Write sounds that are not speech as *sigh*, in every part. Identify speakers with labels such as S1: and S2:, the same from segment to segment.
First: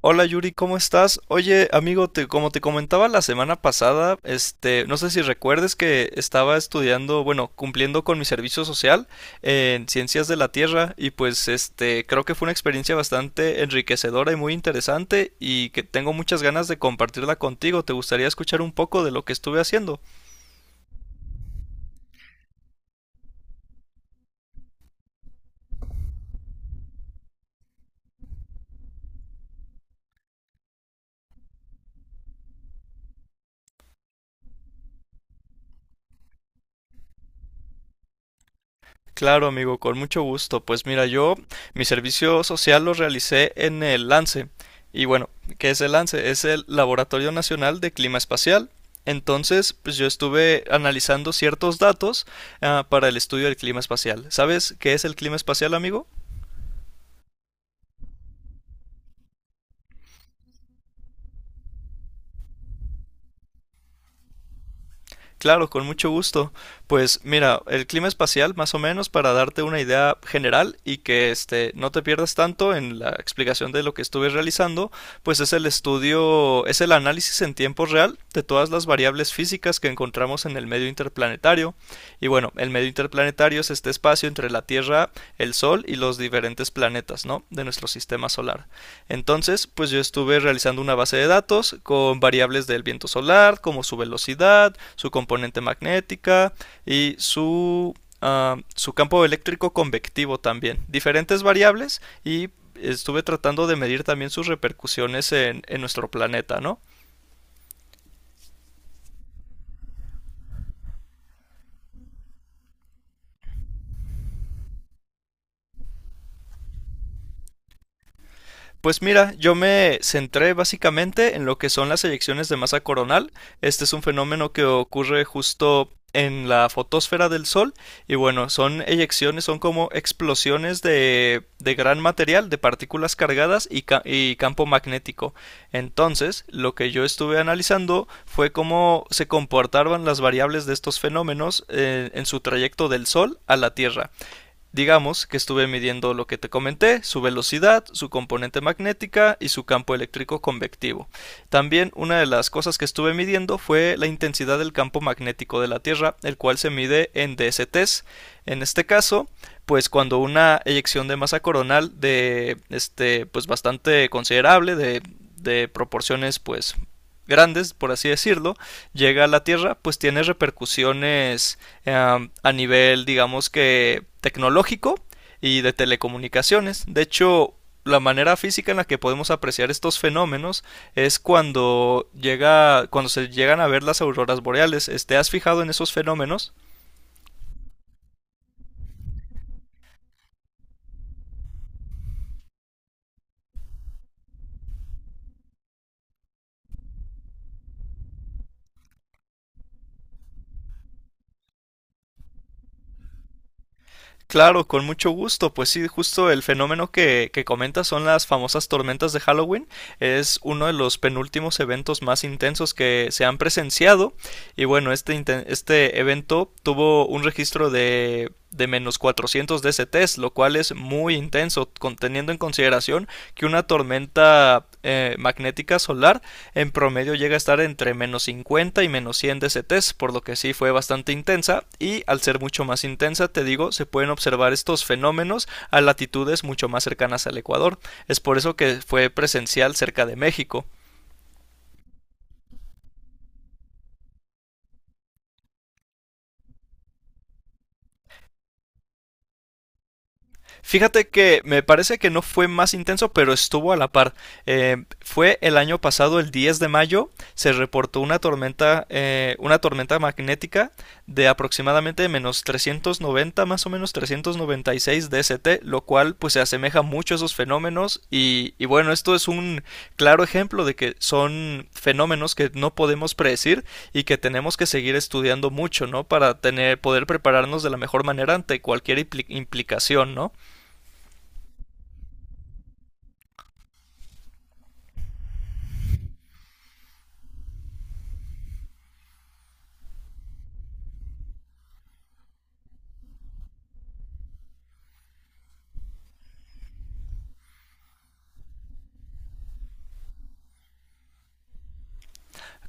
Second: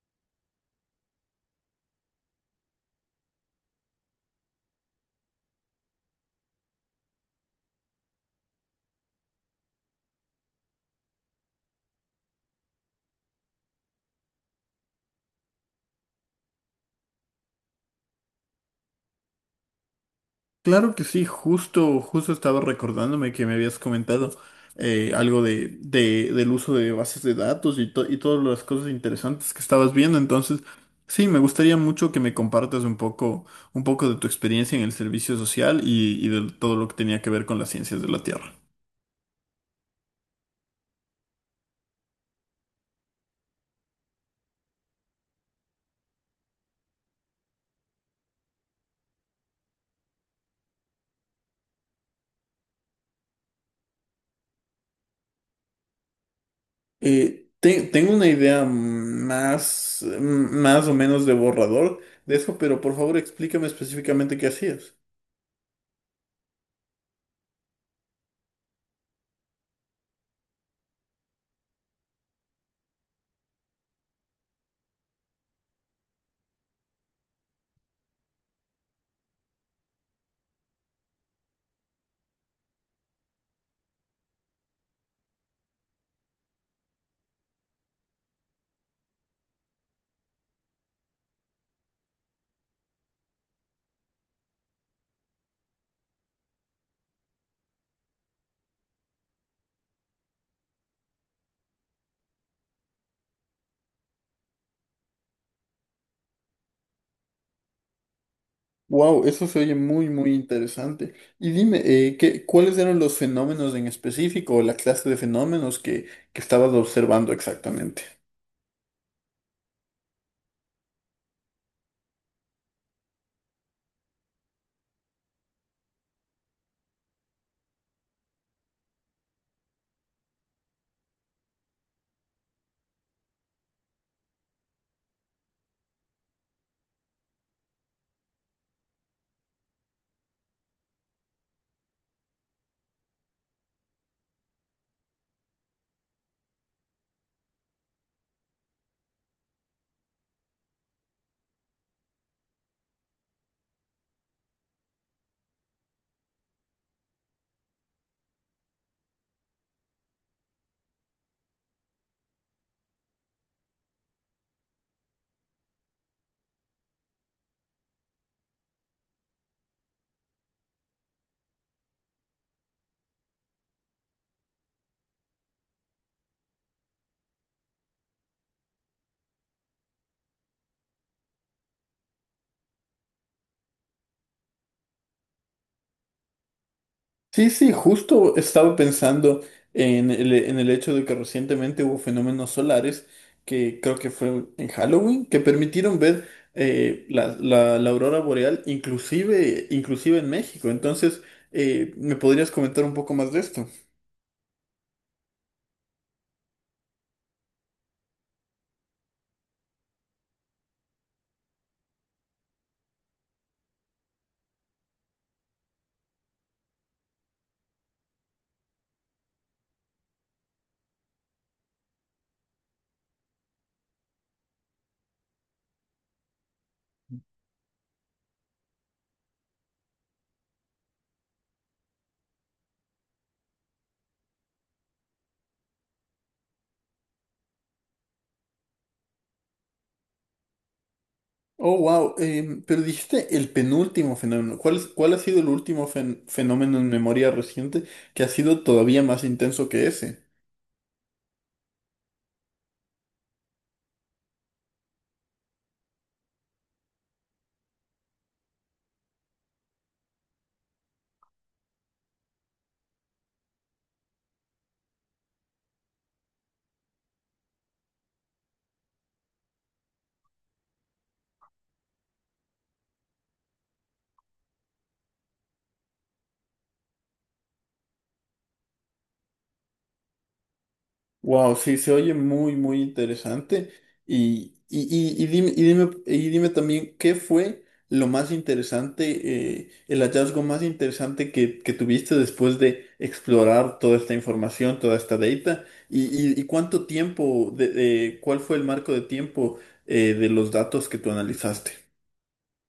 S1: Hola Yuri, ¿cómo estás? Oye, amigo, como te comentaba la semana pasada, no sé si recuerdes que estaba estudiando, bueno, cumpliendo con mi servicio social en Ciencias de la Tierra y pues creo que fue una experiencia bastante enriquecedora y muy interesante y que tengo muchas ganas de compartirla contigo. ¿Te gustaría escuchar un poco de lo que estuve haciendo?
S2: Claro que sí, justo estaba recordándome que me habías comentado algo del uso de bases de datos y, y todas las cosas interesantes que estabas viendo. Entonces, sí, me gustaría mucho que me compartas un poco de tu experiencia en el servicio social y de todo lo que tenía que ver con las ciencias de la Tierra.
S1: Claro, amigo, con mucho gusto. Pues mira, yo mi servicio social lo realicé en el LANCE. Y bueno, ¿qué es el LANCE? Es el Laboratorio Nacional de Clima Espacial. Entonces, pues yo estuve analizando ciertos datos para el estudio del clima espacial. ¿Sabes qué es el clima espacial, amigo?
S2: Tengo una idea más o menos de borrador de eso, pero por favor explícame específicamente qué hacías.
S1: Claro, con mucho gusto. Pues mira, el clima espacial, más o menos, para darte una idea general y que no te pierdas tanto en la explicación de lo que estuve realizando, pues es el estudio, es el análisis en tiempo real de todas las variables físicas que encontramos en el medio interplanetario. Y bueno, el medio interplanetario es este espacio entre la Tierra, el Sol y los diferentes planetas, ¿no? De nuestro sistema solar. Entonces, pues yo estuve realizando una base de datos con variables del viento solar, como su velocidad, su componente magnética y su campo eléctrico convectivo también. Diferentes variables y estuve tratando de medir también sus repercusiones en nuestro planeta, ¿no?
S2: Wow, eso se oye muy interesante. Y dime, ¿qué, cuáles eran los fenómenos en específico o la clase de fenómenos que estabas observando exactamente?
S1: Pues mira, yo me centré básicamente en lo que son las eyecciones de masa coronal. Este es un fenómeno que ocurre justo en la fotosfera del Sol y bueno, son eyecciones, son como explosiones de gran material, de partículas cargadas y campo magnético. Entonces, lo que yo estuve analizando fue cómo se comportaban las variables de estos fenómenos en su trayecto del Sol a la Tierra. Digamos que estuve midiendo lo que te comenté, su velocidad, su componente magnética y su campo eléctrico convectivo. También una de las cosas que estuve midiendo fue la intensidad del campo magnético de la Tierra, el cual se mide en DSTs. En este caso, pues cuando una eyección de masa coronal de este pues bastante considerable de proporciones pues grandes, por así decirlo, llega a la Tierra, pues tiene repercusiones a nivel, digamos que tecnológico y de telecomunicaciones. De hecho, la manera física en la que podemos apreciar estos fenómenos es cuando se llegan a ver las auroras boreales. ¿Te has fijado en esos fenómenos?
S2: Sí, sí, justo estaba pensando en en el hecho de que recientemente hubo fenómenos solares que creo que fue en Halloween, que permitieron ver la aurora boreal inclusive, inclusive en México. Entonces, ¿me podrías comentar un poco más de esto?
S1: Claro, con mucho gusto. Pues sí, justo el fenómeno que comentas son las famosas tormentas de Halloween. Es uno de los penúltimos eventos más intensos que se han presenciado. Y bueno, este evento tuvo un registro de menos 400 DCTs, lo cual es muy intenso, teniendo en consideración que una tormenta magnética solar en promedio llega a estar entre menos 50 y menos 100 DCTs, por lo que sí fue bastante intensa y al ser mucho más intensa, te digo, se pueden observar estos fenómenos a latitudes mucho más cercanas al Ecuador. Es por eso que fue presencial cerca de México.
S2: Oh, wow. Pero dijiste el penúltimo fenómeno. Cuál ha sido el último fenómeno en memoria reciente que ha sido todavía más intenso que ese?
S1: Fíjate que me parece que no fue más intenso, pero estuvo a la par. Fue el año pasado, el 10 de mayo, se reportó una tormenta magnética de aproximadamente menos 390, más o menos 396 DST, lo cual pues se asemeja mucho a esos fenómenos y bueno, esto es un claro ejemplo de que son fenómenos que no podemos predecir y que tenemos que seguir estudiando mucho, ¿no? Para poder prepararnos de la mejor manera ante cualquier implicación, ¿no?
S2: Wow, sí, se oye muy interesante. Y, y, y dime, y dime, y dime también, ¿qué fue lo más interesante, el hallazgo más interesante que tuviste después de explorar toda esta información, toda esta data? ¿Y, y cuánto tiempo, cuál fue el marco de tiempo, de los datos que tú analizaste?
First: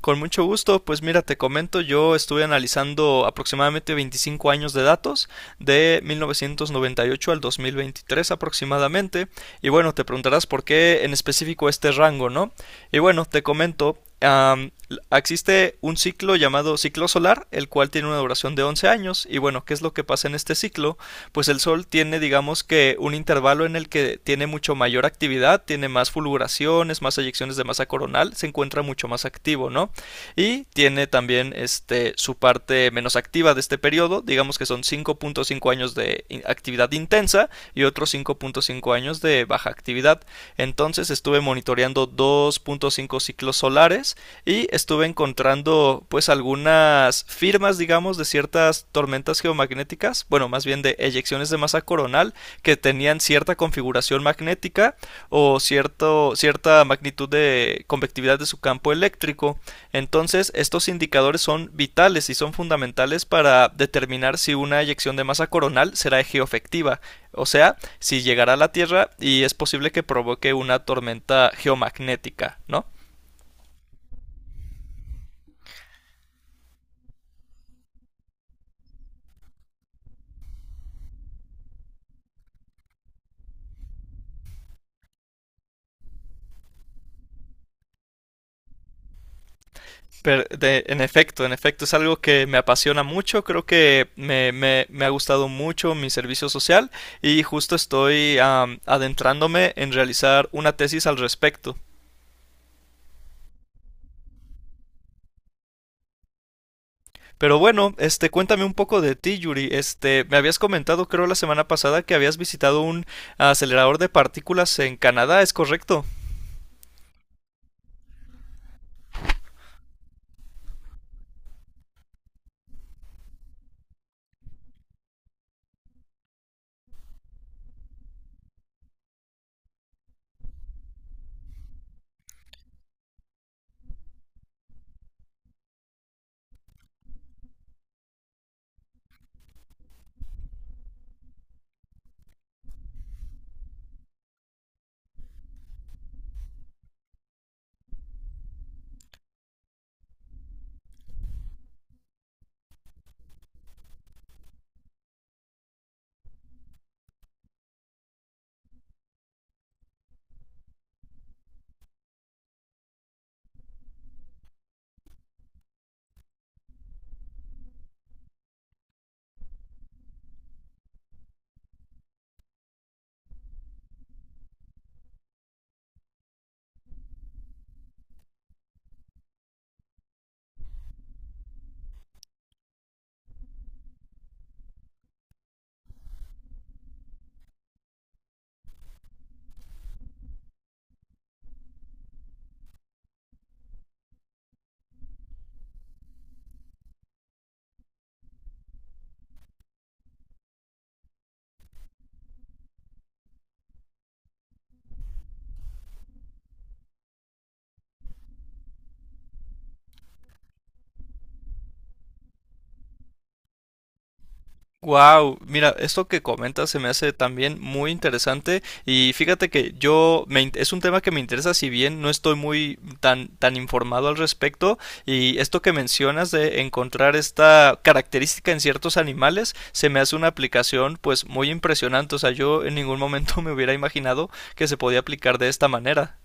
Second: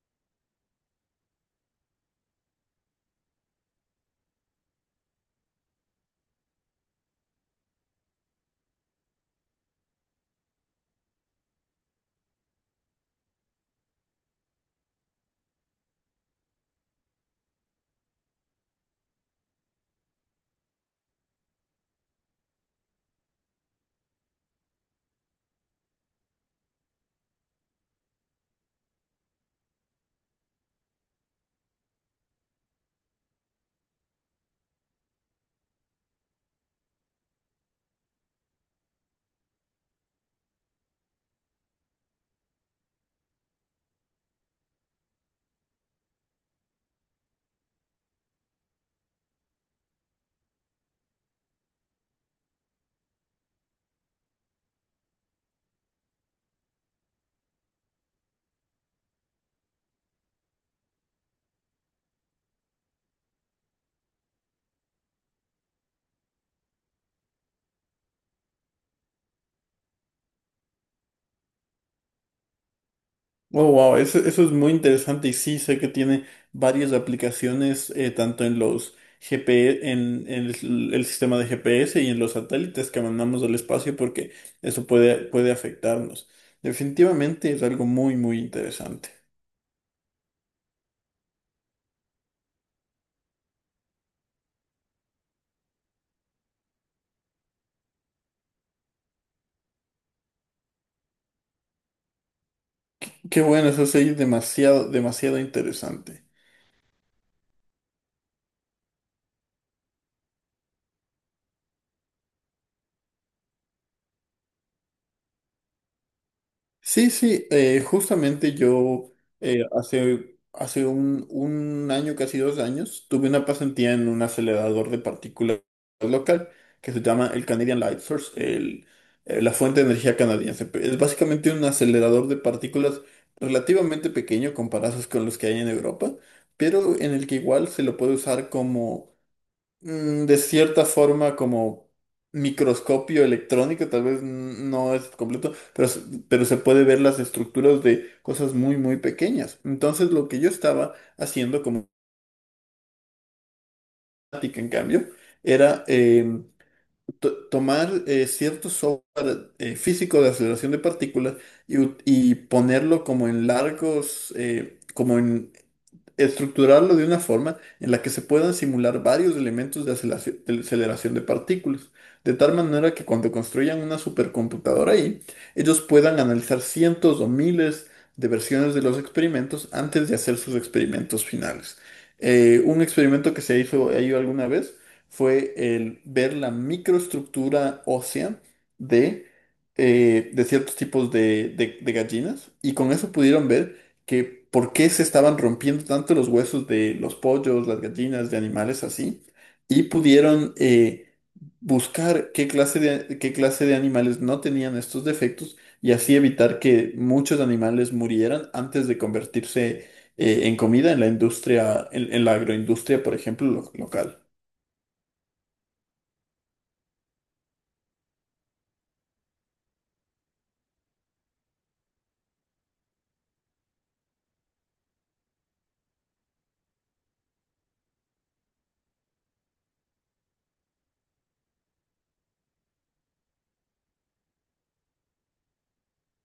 S1: Con mucho gusto, pues mira, te comento, yo estuve analizando aproximadamente 25 años de datos, de 1998 al 2023 aproximadamente, y bueno, te preguntarás por qué en específico este rango, ¿no? Y bueno, te comento, existe un ciclo llamado ciclo solar, el cual tiene una duración de 11 años, y bueno, ¿qué es lo que pasa en este ciclo? Pues el Sol tiene, digamos que, un intervalo en el que tiene mucho mayor actividad, tiene más fulguraciones, más eyecciones de masa coronal, se encuentra mucho más activo, ¿no? Y tiene también su parte menos activa de este periodo, digamos que son 5,5 años de actividad intensa y otros 5,5 años de baja actividad. Entonces estuve monitoreando 2,5 ciclos solares y estuve encontrando pues algunas firmas, digamos, de ciertas tormentas geomagnéticas, bueno, más bien de eyecciones de masa coronal que tenían cierta configuración magnética o cierta magnitud de convectividad de su campo eléctrico. Entonces, estos indicadores son vitales y son fundamentales para determinar si una eyección de masa coronal será geoefectiva, o sea, si llegará a la Tierra y es posible que provoque una tormenta geomagnética, ¿no?
S2: Oh, wow, eso es muy interesante y sí, sé que tiene varias aplicaciones, tanto en los GP en el sistema de GPS y en los satélites que mandamos al espacio, porque puede afectarnos. Definitivamente es algo muy interesante.
S1: Pero en efecto, es algo que me apasiona mucho, creo que me ha gustado mucho mi servicio social y justo estoy adentrándome en realizar una tesis al respecto.
S2: Qué bueno, eso sí, demasiado interesante.
S1: Pero bueno, cuéntame un poco de ti, Yuri. Me habías comentado, creo, la semana pasada que habías visitado un acelerador de partículas en Canadá, ¿es correcto?
S2: Sí, sí, justamente yo hace un año, casi dos años, tuve una pasantía en un acelerador de partículas local que se llama el Canadian Light Source, la fuente de energía canadiense. Es básicamente un acelerador de partículas relativamente pequeño comparados con los que hay en Europa, pero en el que igual se lo puede usar como de cierta forma, como microscopio electrónico, tal vez no es completo, pero, pero se puede ver las estructuras de cosas muy pequeñas. Entonces, lo que yo estaba haciendo como práctica, en cambio, era tomar cierto software físico de aceleración de partículas y, y ponerlo como en largos, como en estructurarlo de una forma en la que se puedan simular varios elementos de de aceleración de partículas, de tal manera que cuando construyan una supercomputadora ahí, ellos puedan analizar cientos o miles de versiones de los experimentos antes de hacer sus experimentos finales. Un experimento que se hizo ahí alguna vez fue el ver la microestructura ósea de, de ciertos tipos de gallinas y con eso pudieron ver que por qué se estaban rompiendo tanto los huesos de los pollos, las gallinas, de animales así y pudieron buscar qué clase qué clase de animales no tenían estos defectos y así evitar que muchos animales murieran antes de convertirse en comida en la industria, en la agroindustria, por ejemplo, local.
S1: Wow, mira, esto que comentas se me hace también muy interesante y fíjate que es un tema que me interesa si bien no estoy muy tan tan informado al respecto y esto que mencionas de encontrar esta característica en ciertos animales se me hace una aplicación pues muy impresionante, o sea, yo en ningún momento *laughs* me hubiera imaginado que se podía aplicar de esta manera.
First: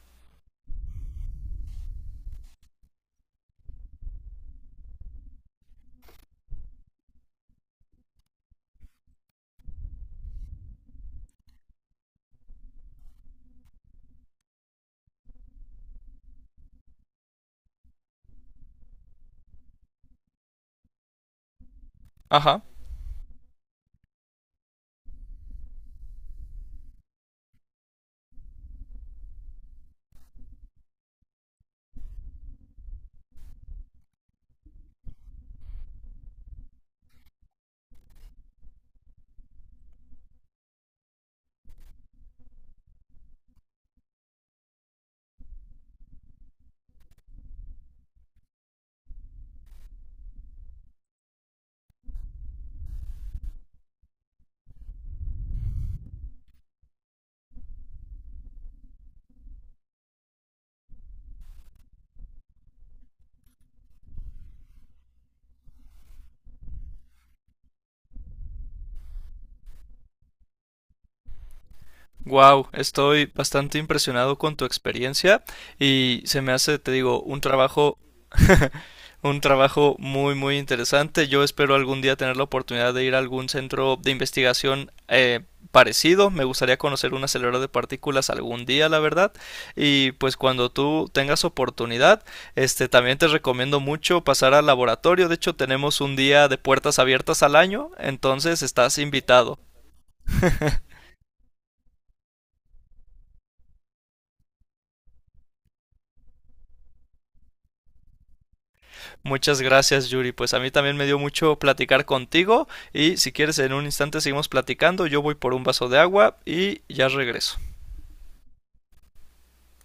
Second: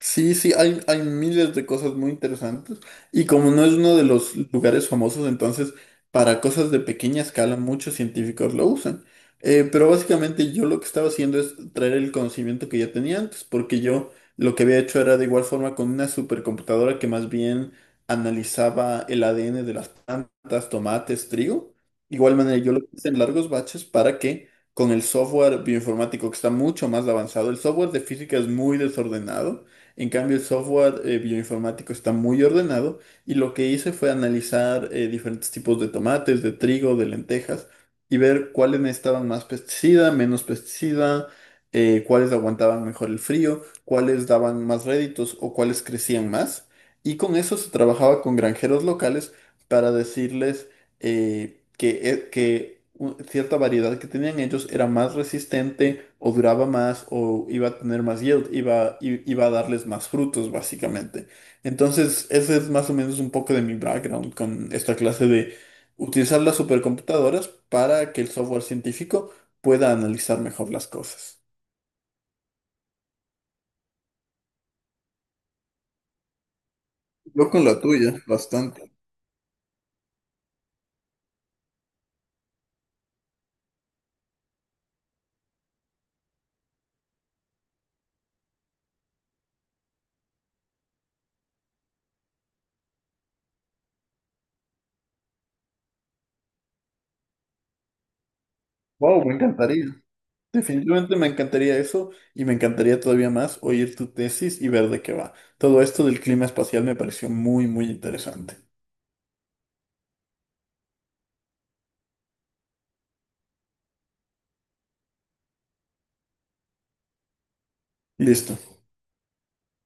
S2: Sí, sí, hay miles de cosas muy interesantes y como no es uno de los lugares famosos, entonces para cosas de pequeña escala muchos científicos lo usan. Pero básicamente yo lo que estaba haciendo es traer el conocimiento que ya tenía antes, porque yo lo que había hecho era de igual forma con una supercomputadora que más bien analizaba el ADN de las plantas, tomates, trigo. Igual manera
S1: Ajá.
S2: yo lo hice en largos baches para que con el software bioinformático que está mucho más avanzado, el software de física es muy desordenado. En cambio, el software bioinformático está muy ordenado y lo que hice fue analizar diferentes tipos de tomates, de trigo, de lentejas y ver cuáles necesitaban más pesticida, menos pesticida, cuáles aguantaban mejor el frío, cuáles daban más réditos o cuáles crecían más. Y con eso se trabajaba con granjeros locales para decirles cierta variedad que tenían ellos era más resistente o duraba más o iba a tener más yield, iba a darles más frutos básicamente. Entonces, ese es más o menos un poco de mi background con esta clase de utilizar las supercomputadoras para que el software científico pueda analizar mejor las cosas.
S1: Wow, estoy bastante impresionado con tu experiencia y se me hace, te digo,
S2: Yo con la tuya, bastante.
S1: un trabajo muy, muy interesante. Yo espero algún día tener la oportunidad de ir a algún centro de investigación parecido. Me gustaría conocer un acelerador de partículas algún día, la verdad. Y pues cuando tú tengas oportunidad, también te recomiendo mucho pasar al laboratorio. De hecho, tenemos un día de puertas abiertas al año, entonces estás
S2: Wow, me
S1: invitado.
S2: encantaría. Definitivamente me encantaría eso y me encantaría todavía más oír tu tesis y ver de qué va. Todo esto del clima espacial me pareció muy interesante.
S1: Muchas gracias, Yuri. Pues a mí también me dio mucho platicar contigo y si quieres en un instante seguimos platicando. Yo voy por un vaso de agua y ya regreso.
S2: Listo.